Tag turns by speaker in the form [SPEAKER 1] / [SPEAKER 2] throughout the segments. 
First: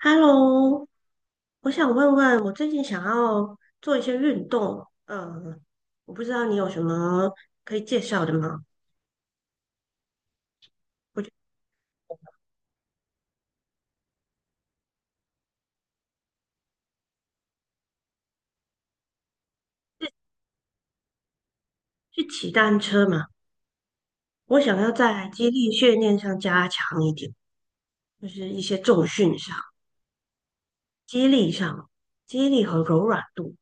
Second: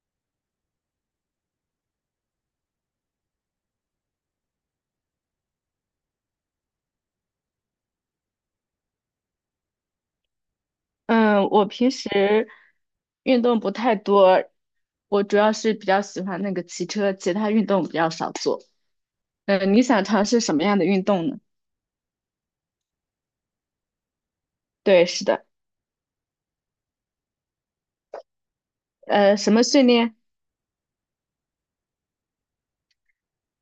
[SPEAKER 1] Hello，我想问问，我最近想要做一些运动，我不知道你有什么可以介绍的吗？我就
[SPEAKER 2] 嗯，我平时运动不太多，我主要是比较喜欢那个骑车，其他运动比较少做。你想尝
[SPEAKER 1] 是
[SPEAKER 2] 试什么样的运动呢？
[SPEAKER 1] 去骑单车嘛，我想要
[SPEAKER 2] 对，是
[SPEAKER 1] 在
[SPEAKER 2] 的。
[SPEAKER 1] 肌力训练上加强一点，就是一些重训
[SPEAKER 2] 呃，什
[SPEAKER 1] 上、
[SPEAKER 2] 么训练
[SPEAKER 1] 肌力上、肌力和柔软度。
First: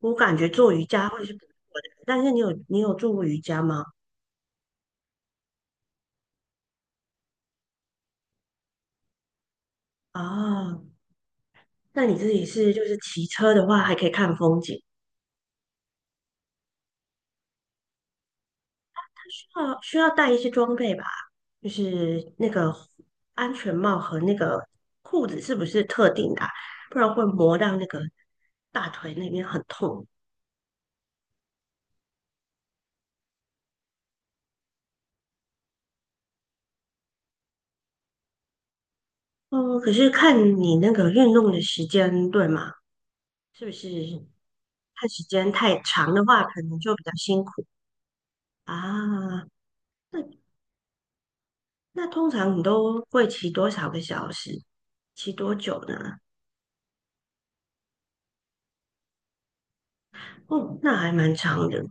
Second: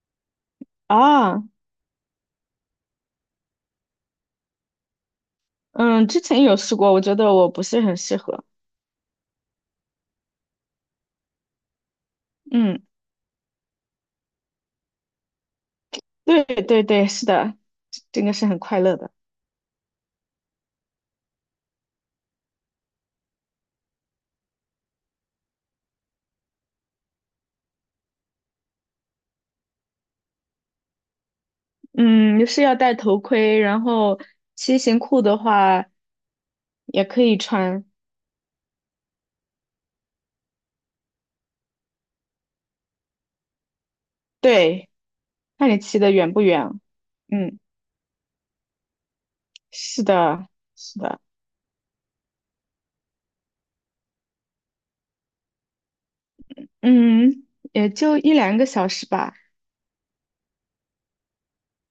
[SPEAKER 1] 我感觉做瑜伽会是不
[SPEAKER 2] 啊？
[SPEAKER 1] 错的，但是你有做过瑜伽吗？
[SPEAKER 2] 嗯，之前有试过，我觉得我不是很适合。
[SPEAKER 1] 啊，那你自己是
[SPEAKER 2] 嗯，
[SPEAKER 1] 就是骑车的话，还可以看风景。
[SPEAKER 2] 对对对，是的，这个是很快乐的。
[SPEAKER 1] 哦，需要带一些装备吧，就是那个安全帽和那个裤子是不是特定的啊，不然会磨到那个大腿那边很痛。
[SPEAKER 2] 嗯，是要戴头盔，然后骑行裤的话也可以穿。
[SPEAKER 1] 嗯，可是看你那个运动的时间对吗？是不是
[SPEAKER 2] 对，
[SPEAKER 1] 看时间
[SPEAKER 2] 看你
[SPEAKER 1] 太
[SPEAKER 2] 骑的
[SPEAKER 1] 长的
[SPEAKER 2] 远不
[SPEAKER 1] 话，可
[SPEAKER 2] 远。
[SPEAKER 1] 能就比较辛
[SPEAKER 2] 嗯，
[SPEAKER 1] 苦。啊？
[SPEAKER 2] 是
[SPEAKER 1] 那
[SPEAKER 2] 的，是的。
[SPEAKER 1] 那通常你都会骑多少个小时？骑多久呢？
[SPEAKER 2] 嗯，也就一两个小时吧。
[SPEAKER 1] 哦，那还蛮长的，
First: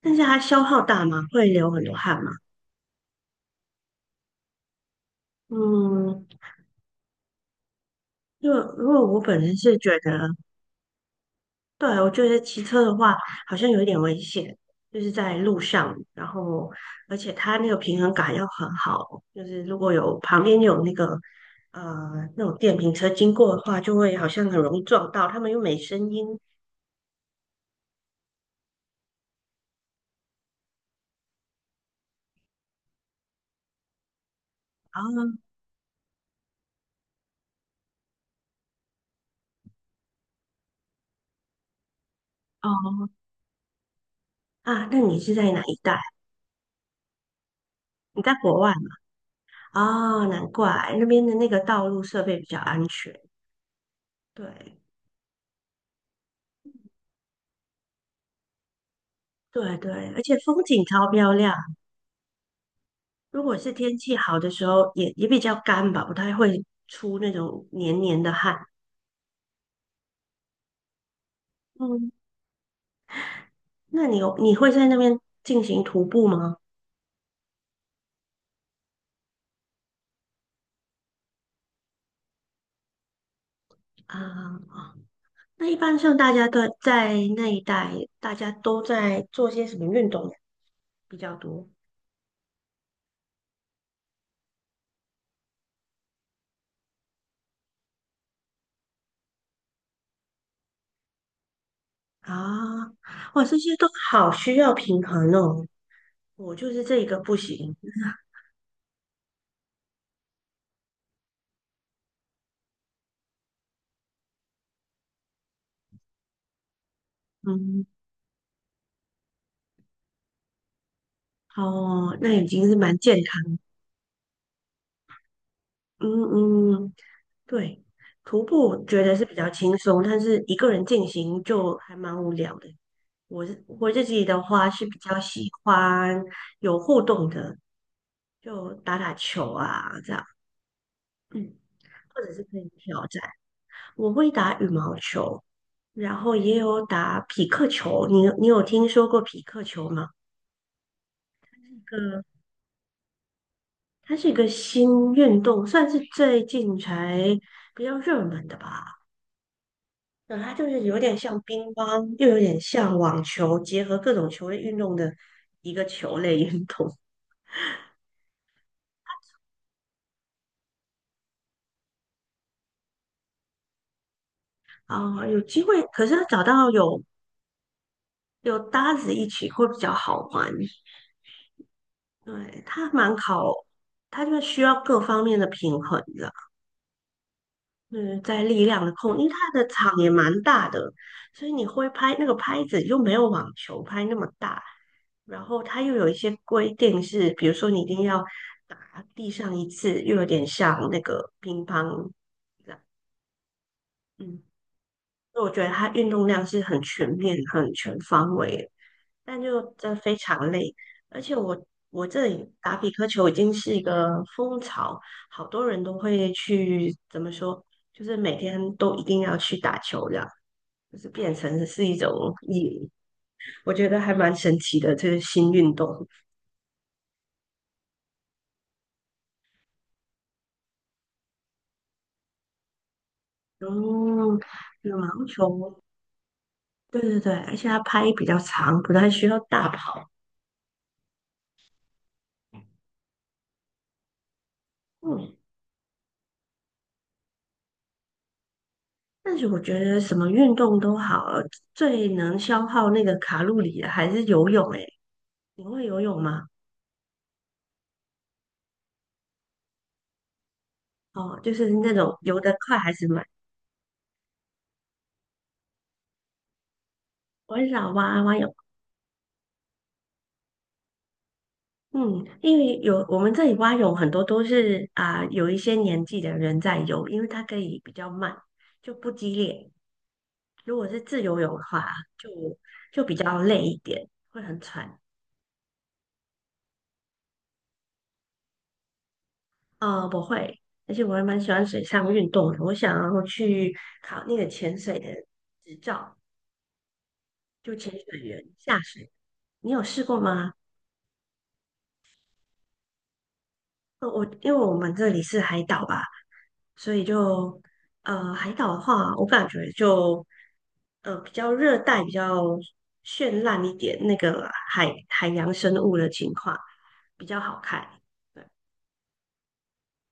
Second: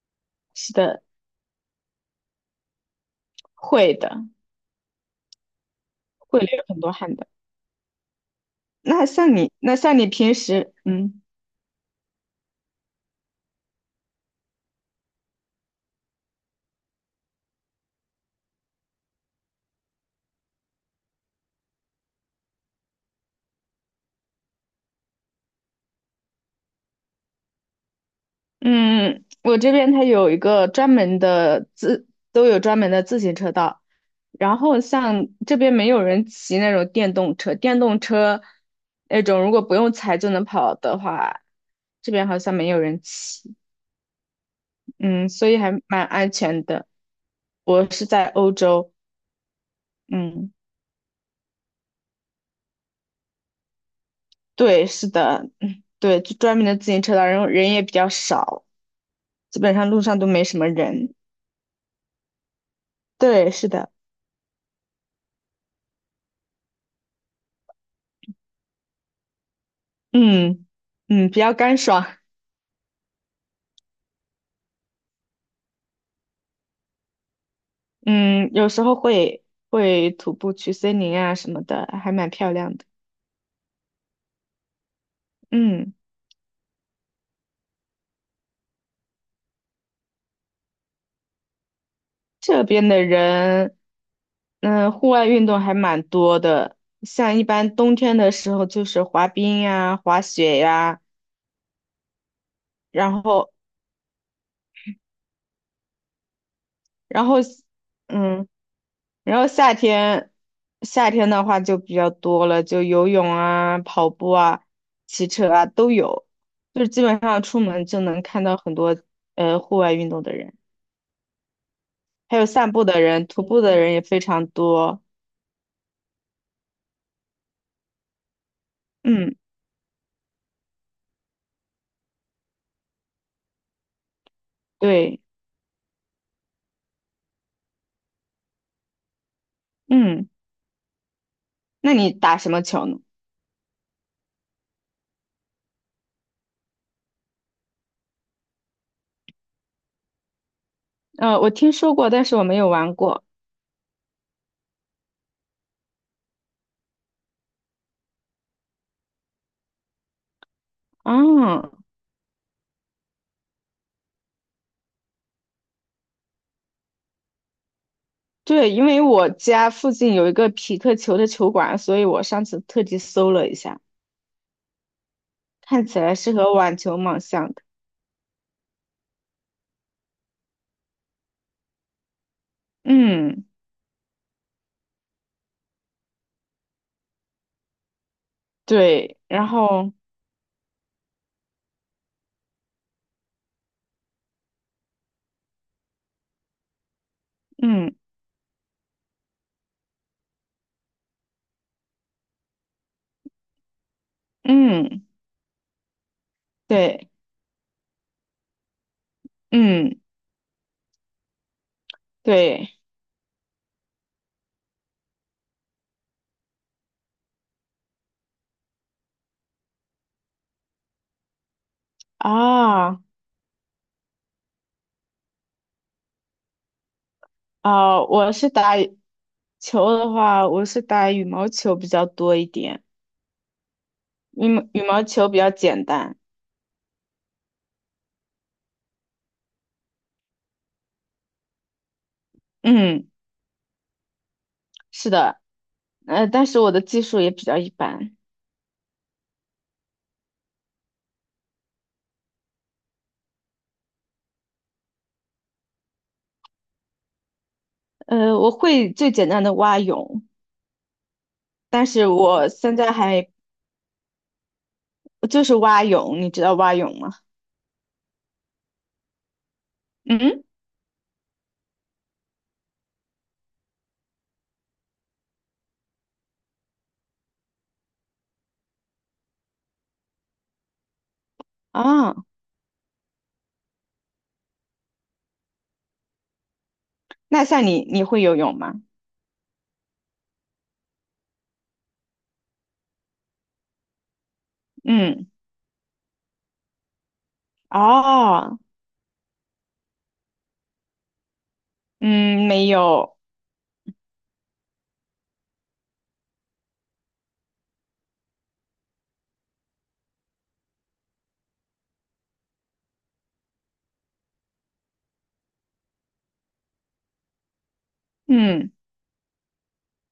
[SPEAKER 1] 但是它消
[SPEAKER 2] 是
[SPEAKER 1] 耗
[SPEAKER 2] 的，
[SPEAKER 1] 大吗？会流很多汗吗？
[SPEAKER 2] 会的，
[SPEAKER 1] 嗯。
[SPEAKER 2] 会流很多汗的。
[SPEAKER 1] 因为我本人
[SPEAKER 2] 那
[SPEAKER 1] 是觉
[SPEAKER 2] 像你
[SPEAKER 1] 得，
[SPEAKER 2] 平时，
[SPEAKER 1] 对，我就是骑车的话好像有一点危险，就是在路上，然后而且它那个平衡感要很好，就是如果有旁边有那个呃那种电瓶车经过的话，就会好像很容易撞到，他们又没声音。
[SPEAKER 2] 嗯，我这边它有一个专门的自，都有专门的自行车道。然后
[SPEAKER 1] 然
[SPEAKER 2] 像
[SPEAKER 1] 后
[SPEAKER 2] 这边没有人骑那种电动车那种如果不用踩就能跑的话，这边好像没有人
[SPEAKER 1] 哦，
[SPEAKER 2] 骑。
[SPEAKER 1] 啊，那你
[SPEAKER 2] 嗯，
[SPEAKER 1] 是
[SPEAKER 2] 所
[SPEAKER 1] 在
[SPEAKER 2] 以
[SPEAKER 1] 哪
[SPEAKER 2] 还
[SPEAKER 1] 一带？
[SPEAKER 2] 蛮安全的。我是
[SPEAKER 1] 你
[SPEAKER 2] 在
[SPEAKER 1] 在
[SPEAKER 2] 欧
[SPEAKER 1] 国外
[SPEAKER 2] 洲。
[SPEAKER 1] 吗？哦，难
[SPEAKER 2] 嗯。
[SPEAKER 1] 怪那边的那个道路设备比较安全。对
[SPEAKER 2] 对，是的，嗯，对，就专门的自行车道，然后人也比较少，基本
[SPEAKER 1] 对
[SPEAKER 2] 上
[SPEAKER 1] 对，
[SPEAKER 2] 路上
[SPEAKER 1] 而
[SPEAKER 2] 都
[SPEAKER 1] 且
[SPEAKER 2] 没什
[SPEAKER 1] 风
[SPEAKER 2] 么
[SPEAKER 1] 景超
[SPEAKER 2] 人。
[SPEAKER 1] 漂亮。如
[SPEAKER 2] 对，
[SPEAKER 1] 果
[SPEAKER 2] 是
[SPEAKER 1] 是
[SPEAKER 2] 的，
[SPEAKER 1] 天气好的时候，也比较干吧，不太会出那种黏黏的汗。
[SPEAKER 2] 嗯比较干爽。
[SPEAKER 1] 嗯，那你会在那边进行徒步吗？
[SPEAKER 2] 嗯，有时候会徒步去森林啊什么的，还蛮漂亮的。
[SPEAKER 1] 啊、那一
[SPEAKER 2] 嗯，
[SPEAKER 1] 般像大家都在那一带，大家都在做些什么运动比较多
[SPEAKER 2] 这边的人，嗯，户外运动还蛮多的，像一般冬天的时候就是滑冰呀、滑雪呀、
[SPEAKER 1] 啊？
[SPEAKER 2] 然
[SPEAKER 1] 哇，
[SPEAKER 2] 后
[SPEAKER 1] 这些都好需要平衡哦。我就是这一个
[SPEAKER 2] 然
[SPEAKER 1] 不
[SPEAKER 2] 后，
[SPEAKER 1] 行。
[SPEAKER 2] 嗯。然后夏天，夏天的话就比较多了，就游泳啊、跑步啊、骑车啊都有，就是基本上出门
[SPEAKER 1] 嗯，
[SPEAKER 2] 就能看到很多户外运动的人，
[SPEAKER 1] 哦，那
[SPEAKER 2] 还有
[SPEAKER 1] 已经
[SPEAKER 2] 散
[SPEAKER 1] 是
[SPEAKER 2] 步
[SPEAKER 1] 蛮
[SPEAKER 2] 的
[SPEAKER 1] 健
[SPEAKER 2] 人、徒
[SPEAKER 1] 康的。
[SPEAKER 2] 步的人也非常多。
[SPEAKER 1] 嗯，嗯，对，徒步觉得是比
[SPEAKER 2] 嗯，
[SPEAKER 1] 较轻松，但是一个人进行就还蛮无聊的。我自己的话是比较
[SPEAKER 2] 对，
[SPEAKER 1] 喜欢有互动的，就打打球啊这样，
[SPEAKER 2] 嗯，
[SPEAKER 1] 嗯，
[SPEAKER 2] 那你
[SPEAKER 1] 或者
[SPEAKER 2] 打
[SPEAKER 1] 是
[SPEAKER 2] 什
[SPEAKER 1] 可
[SPEAKER 2] 么
[SPEAKER 1] 以
[SPEAKER 2] 球呢？
[SPEAKER 1] 挑战。我会打羽毛球，然后也有打匹克球。你有听说过匹克球吗？
[SPEAKER 2] 呃，我听说
[SPEAKER 1] 这
[SPEAKER 2] 过，但
[SPEAKER 1] 个
[SPEAKER 2] 是我没有玩过。
[SPEAKER 1] 它是一个新运动，算是最近才比较热门的吧。对，它就是有点像乒
[SPEAKER 2] 啊，
[SPEAKER 1] 乓，又有点像网球，结合各种球类运动的一个球类运动。
[SPEAKER 2] 对，因为我家附近有一个匹克球的球馆，所以我上次特地搜了一下，
[SPEAKER 1] 啊、有机会，
[SPEAKER 2] 看起
[SPEAKER 1] 可是
[SPEAKER 2] 来
[SPEAKER 1] 要
[SPEAKER 2] 是
[SPEAKER 1] 找
[SPEAKER 2] 和
[SPEAKER 1] 到
[SPEAKER 2] 网球
[SPEAKER 1] 有
[SPEAKER 2] 蛮像的。
[SPEAKER 1] 有搭子一起会比较好玩。对，它蛮
[SPEAKER 2] 嗯。
[SPEAKER 1] 考，它就需要各方面的平衡，嗯，在力量的
[SPEAKER 2] 对，
[SPEAKER 1] 控，因为
[SPEAKER 2] 然
[SPEAKER 1] 它的
[SPEAKER 2] 后
[SPEAKER 1] 场也蛮大的，所以你挥拍那个拍子又没有网球拍那么大，然后它又有一些规定是，比如说你一
[SPEAKER 2] 嗯
[SPEAKER 1] 定要打地上一次，又有点像那个乒乓这样，嗯，
[SPEAKER 2] 嗯，
[SPEAKER 1] 所以我觉得它运动量是很全
[SPEAKER 2] 对，
[SPEAKER 1] 面、很全方位的。但就真的
[SPEAKER 2] 嗯
[SPEAKER 1] 非常累，而且我这里
[SPEAKER 2] 对
[SPEAKER 1] 打匹克球已经是一个风潮，好多人都会去，怎么说，就是每天都一定要去打球这样，就是变成是一种瘾，
[SPEAKER 2] 啊
[SPEAKER 1] 我觉得还蛮神奇的，这个新运动。
[SPEAKER 2] 啊，我是打羽球的话，我是打羽毛球比较多一点。
[SPEAKER 1] 嗯，
[SPEAKER 2] 羽
[SPEAKER 1] 羽
[SPEAKER 2] 毛
[SPEAKER 1] 毛
[SPEAKER 2] 球比较
[SPEAKER 1] 球，
[SPEAKER 2] 简单。
[SPEAKER 1] 对对对，而且它拍比较长，不太需要大跑。
[SPEAKER 2] 嗯，是
[SPEAKER 1] 嗯，
[SPEAKER 2] 的，呃，但是我的技术也比较一般。
[SPEAKER 1] 但是我觉得什么运动都好，最能消耗那个卡路里的还是游泳。诶，你会游泳吗？
[SPEAKER 2] 呃，我会最简单的蛙泳，
[SPEAKER 1] 哦，就是
[SPEAKER 2] 但
[SPEAKER 1] 那
[SPEAKER 2] 是
[SPEAKER 1] 种游
[SPEAKER 2] 我
[SPEAKER 1] 得
[SPEAKER 2] 现
[SPEAKER 1] 快
[SPEAKER 2] 在
[SPEAKER 1] 还是慢？
[SPEAKER 2] 还就是蛙泳，你知道蛙泳吗？
[SPEAKER 1] 我很少蛙泳，
[SPEAKER 2] 嗯
[SPEAKER 1] 嗯，因为有我们这里蛙泳很多都是啊、有一些年纪的人在游，因为它可以比较慢，就不激烈。如果是自由泳的话，
[SPEAKER 2] 啊，
[SPEAKER 1] 就就比较累一点，会很喘。
[SPEAKER 2] 那你会游泳吗？
[SPEAKER 1] 啊，不会，而且我还蛮喜欢水上运动的，我想要去考那个潜水的
[SPEAKER 2] 嗯
[SPEAKER 1] 执照，就潜水员
[SPEAKER 2] 哦。
[SPEAKER 1] 下水。你有试过吗？
[SPEAKER 2] 嗯，没有。
[SPEAKER 1] 我因为我们这里是海岛吧。所以就海岛的话，我感觉就比较热带，比较绚烂一点，那个海洋生物的情况比较好看。对，
[SPEAKER 2] 嗯。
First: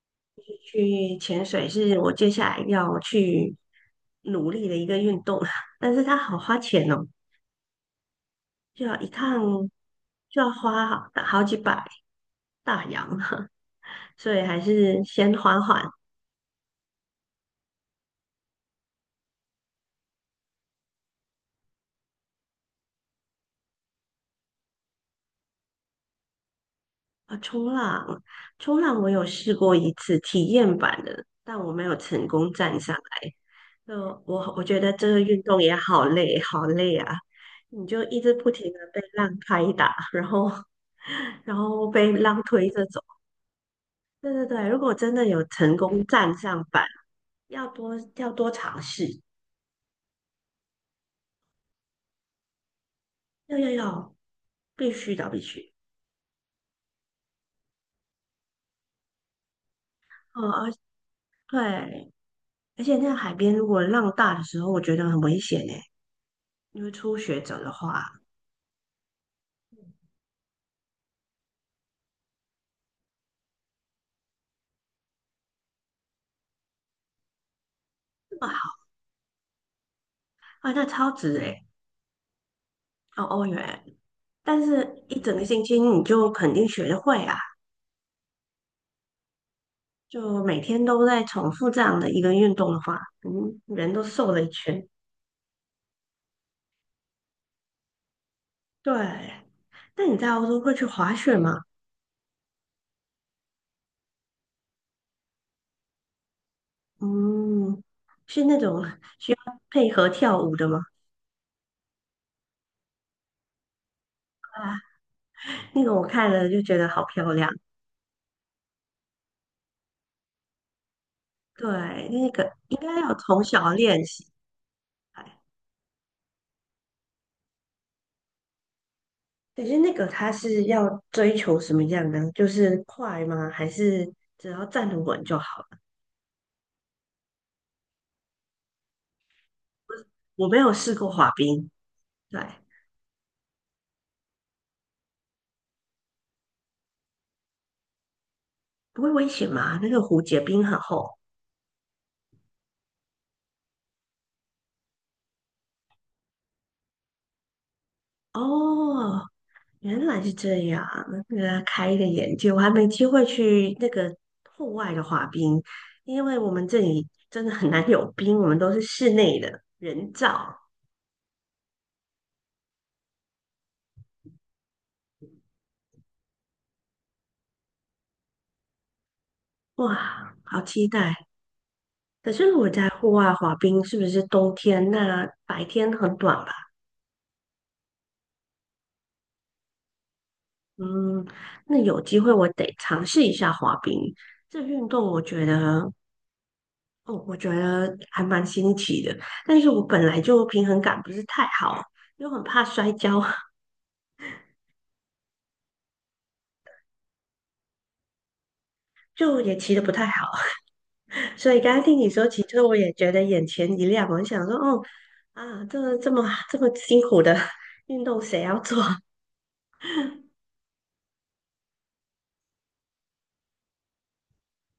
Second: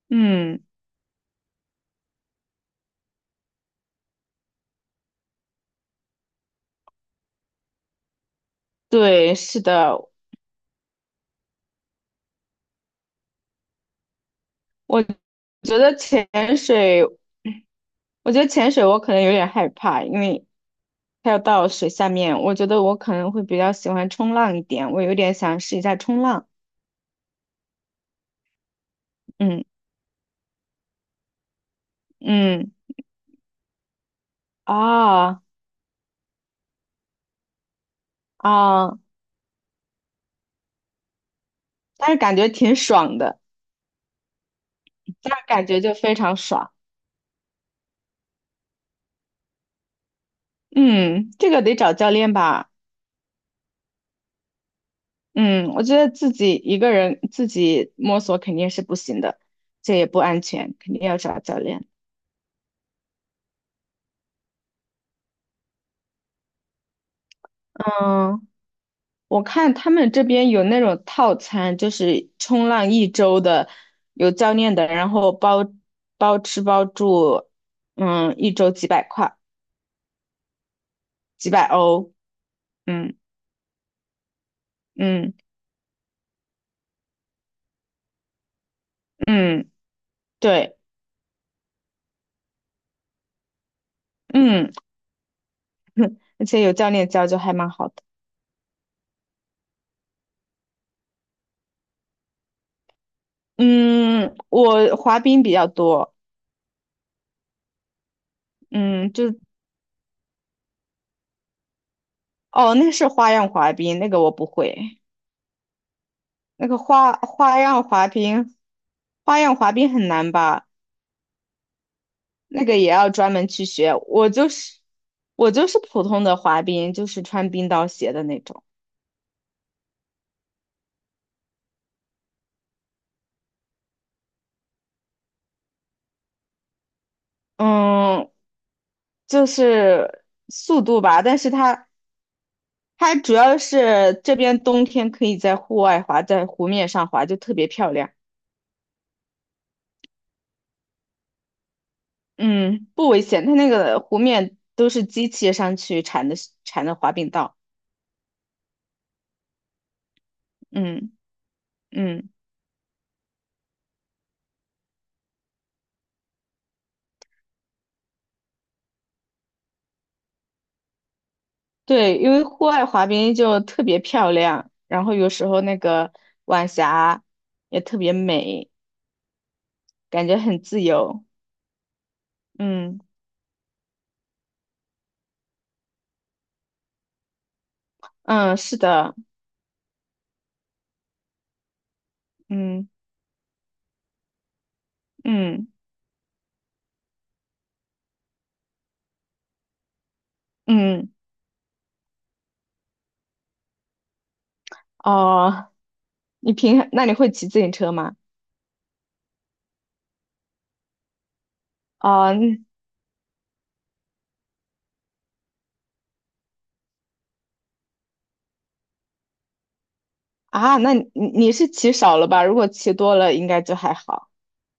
[SPEAKER 2] 嗯，
[SPEAKER 1] 去潜水是我接下来要去努力的一个运动，但是它好花钱哦，就要一
[SPEAKER 2] 对，
[SPEAKER 1] 趟
[SPEAKER 2] 是的，
[SPEAKER 1] 就要花好好几百大洋，所以还
[SPEAKER 2] 我
[SPEAKER 1] 是先缓
[SPEAKER 2] 觉
[SPEAKER 1] 缓，
[SPEAKER 2] 得潜水，我觉得潜水我可能有点害怕，因为它要到水下面，我觉得我可能会比较喜欢冲浪一点，我有点想试一下冲浪。
[SPEAKER 1] 啊，冲浪，冲浪我有试
[SPEAKER 2] 嗯
[SPEAKER 1] 过一次体验版的，但我没有成功
[SPEAKER 2] 嗯，
[SPEAKER 1] 站上来。就我觉得这个
[SPEAKER 2] 啊
[SPEAKER 1] 运动也好累，好累啊！你就一直不停的
[SPEAKER 2] 啊，
[SPEAKER 1] 被浪拍打，然后 然后
[SPEAKER 2] 但
[SPEAKER 1] 被
[SPEAKER 2] 是感
[SPEAKER 1] 浪
[SPEAKER 2] 觉
[SPEAKER 1] 推
[SPEAKER 2] 挺
[SPEAKER 1] 着走。
[SPEAKER 2] 爽的，
[SPEAKER 1] 对对对，如果真的
[SPEAKER 2] 但
[SPEAKER 1] 有
[SPEAKER 2] 是感
[SPEAKER 1] 成
[SPEAKER 2] 觉就
[SPEAKER 1] 功
[SPEAKER 2] 非常
[SPEAKER 1] 站上
[SPEAKER 2] 爽。
[SPEAKER 1] 板，要多尝试，
[SPEAKER 2] 嗯，这个得找教练吧。
[SPEAKER 1] 要要要，必须的必须。
[SPEAKER 2] 嗯，我觉得自己一个人自己摸索肯定是不行的，这也不安
[SPEAKER 1] 哦，而
[SPEAKER 2] 全，肯定要找教练。
[SPEAKER 1] 对，而且那个海边如果浪大的时候，我觉得很危险诶，因为初学者的话。
[SPEAKER 2] 嗯。我看他们这边有那种套餐，就是冲浪一周的，有教练的，然后包吃包住。嗯，一周几百块，
[SPEAKER 1] 啊，那超值
[SPEAKER 2] 几
[SPEAKER 1] 诶，
[SPEAKER 2] 百欧。嗯
[SPEAKER 1] 哦，欧元，但是一
[SPEAKER 2] 嗯
[SPEAKER 1] 整个星期你就肯定学得会啊，
[SPEAKER 2] 嗯，
[SPEAKER 1] 就每
[SPEAKER 2] 对，
[SPEAKER 1] 天都在重复这样的一个运动的话，嗯，人都瘦了一
[SPEAKER 2] 嗯，
[SPEAKER 1] 圈。
[SPEAKER 2] 而且有教练教就还蛮好的。
[SPEAKER 1] 对，那你在欧洲会去滑雪吗？
[SPEAKER 2] 嗯，我滑冰比较多。
[SPEAKER 1] 嗯，是那种
[SPEAKER 2] 嗯，就
[SPEAKER 1] 需要配合跳舞的吗？
[SPEAKER 2] 哦，那是花样滑冰，那个我不
[SPEAKER 1] 啊，
[SPEAKER 2] 会。
[SPEAKER 1] 那个我看了就
[SPEAKER 2] 那
[SPEAKER 1] 觉
[SPEAKER 2] 个
[SPEAKER 1] 得好漂亮。
[SPEAKER 2] 花样滑冰，花样滑冰很难吧？
[SPEAKER 1] 对，那个
[SPEAKER 2] 那
[SPEAKER 1] 应
[SPEAKER 2] 个也
[SPEAKER 1] 该
[SPEAKER 2] 要
[SPEAKER 1] 要
[SPEAKER 2] 专
[SPEAKER 1] 从
[SPEAKER 2] 门去
[SPEAKER 1] 小
[SPEAKER 2] 学。
[SPEAKER 1] 练习。哎，
[SPEAKER 2] 我就是普通的滑冰，就是穿冰刀鞋的那种。
[SPEAKER 1] 可是那个它是要追求什么样呢？就是快吗？还是只要站得稳就好？
[SPEAKER 2] 嗯，就是
[SPEAKER 1] 我没有
[SPEAKER 2] 速
[SPEAKER 1] 试
[SPEAKER 2] 度
[SPEAKER 1] 过
[SPEAKER 2] 吧，
[SPEAKER 1] 滑
[SPEAKER 2] 但是
[SPEAKER 1] 冰，对，
[SPEAKER 2] 它主要是这边冬天可以在户外滑，在湖面上滑就特别漂亮。
[SPEAKER 1] 不会危险吗？那个湖结冰很厚。
[SPEAKER 2] 嗯，不危险，它那个湖面都是机器上去铲的滑冰道。
[SPEAKER 1] 哦，原来是这样，
[SPEAKER 2] 嗯
[SPEAKER 1] 那个开一个
[SPEAKER 2] 嗯，
[SPEAKER 1] 眼界，我还没机会去那个户外的滑冰，因为我们这里真的很难有冰，我们都是室内的人造。
[SPEAKER 2] 对，因为户外滑冰就特别漂亮，然后有时候那个晚霞也特别美。感
[SPEAKER 1] 哇，
[SPEAKER 2] 觉很
[SPEAKER 1] 好
[SPEAKER 2] 自
[SPEAKER 1] 期
[SPEAKER 2] 由。
[SPEAKER 1] 待！可是如果在
[SPEAKER 2] 嗯
[SPEAKER 1] 户外滑冰，是不是冬天？那白天很短吧？
[SPEAKER 2] 嗯，是的，
[SPEAKER 1] 嗯，那有机会我得
[SPEAKER 2] 嗯
[SPEAKER 1] 尝试一下滑冰。这运动我觉
[SPEAKER 2] 嗯
[SPEAKER 1] 得哦，我觉得还蛮新奇的，但是我本来就平衡感
[SPEAKER 2] 嗯，
[SPEAKER 1] 不是太好，又很怕摔跤，
[SPEAKER 2] 哦，那你会骑自行车吗？
[SPEAKER 1] 就也骑得不太好，所以刚刚听你说
[SPEAKER 2] 哦，
[SPEAKER 1] 骑
[SPEAKER 2] 嗯
[SPEAKER 1] 车，我也觉得眼前一亮，我想说，哦，啊，这么这么辛苦的 运动谁要做？
[SPEAKER 2] 啊，那你你是骑少了吧？如果骑多了，应该就还好。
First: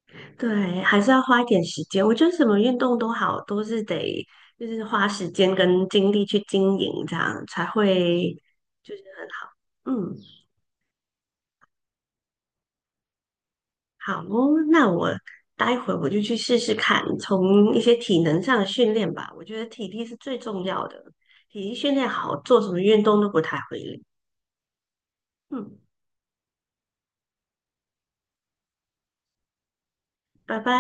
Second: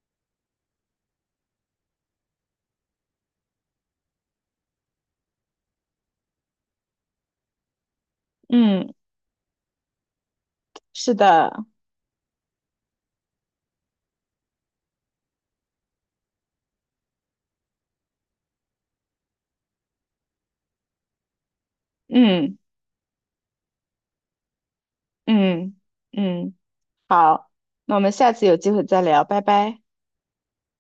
[SPEAKER 1] 对，还是要花一点时间。我觉得什么运动都好，都是得就是花时间跟精力去经营，这样才会，
[SPEAKER 2] 嗯，
[SPEAKER 1] 嗯。
[SPEAKER 2] 是的，
[SPEAKER 1] 好哦，那待会我就去试试看，从一些体能上的训练吧。我觉得体力是最重要的，体力训练好，
[SPEAKER 2] 嗯
[SPEAKER 1] 做什么运动都不太会累。
[SPEAKER 2] 嗯
[SPEAKER 1] 嗯，
[SPEAKER 2] 嗯，好，那我们下次有机会再聊，拜拜。
[SPEAKER 1] 拜拜。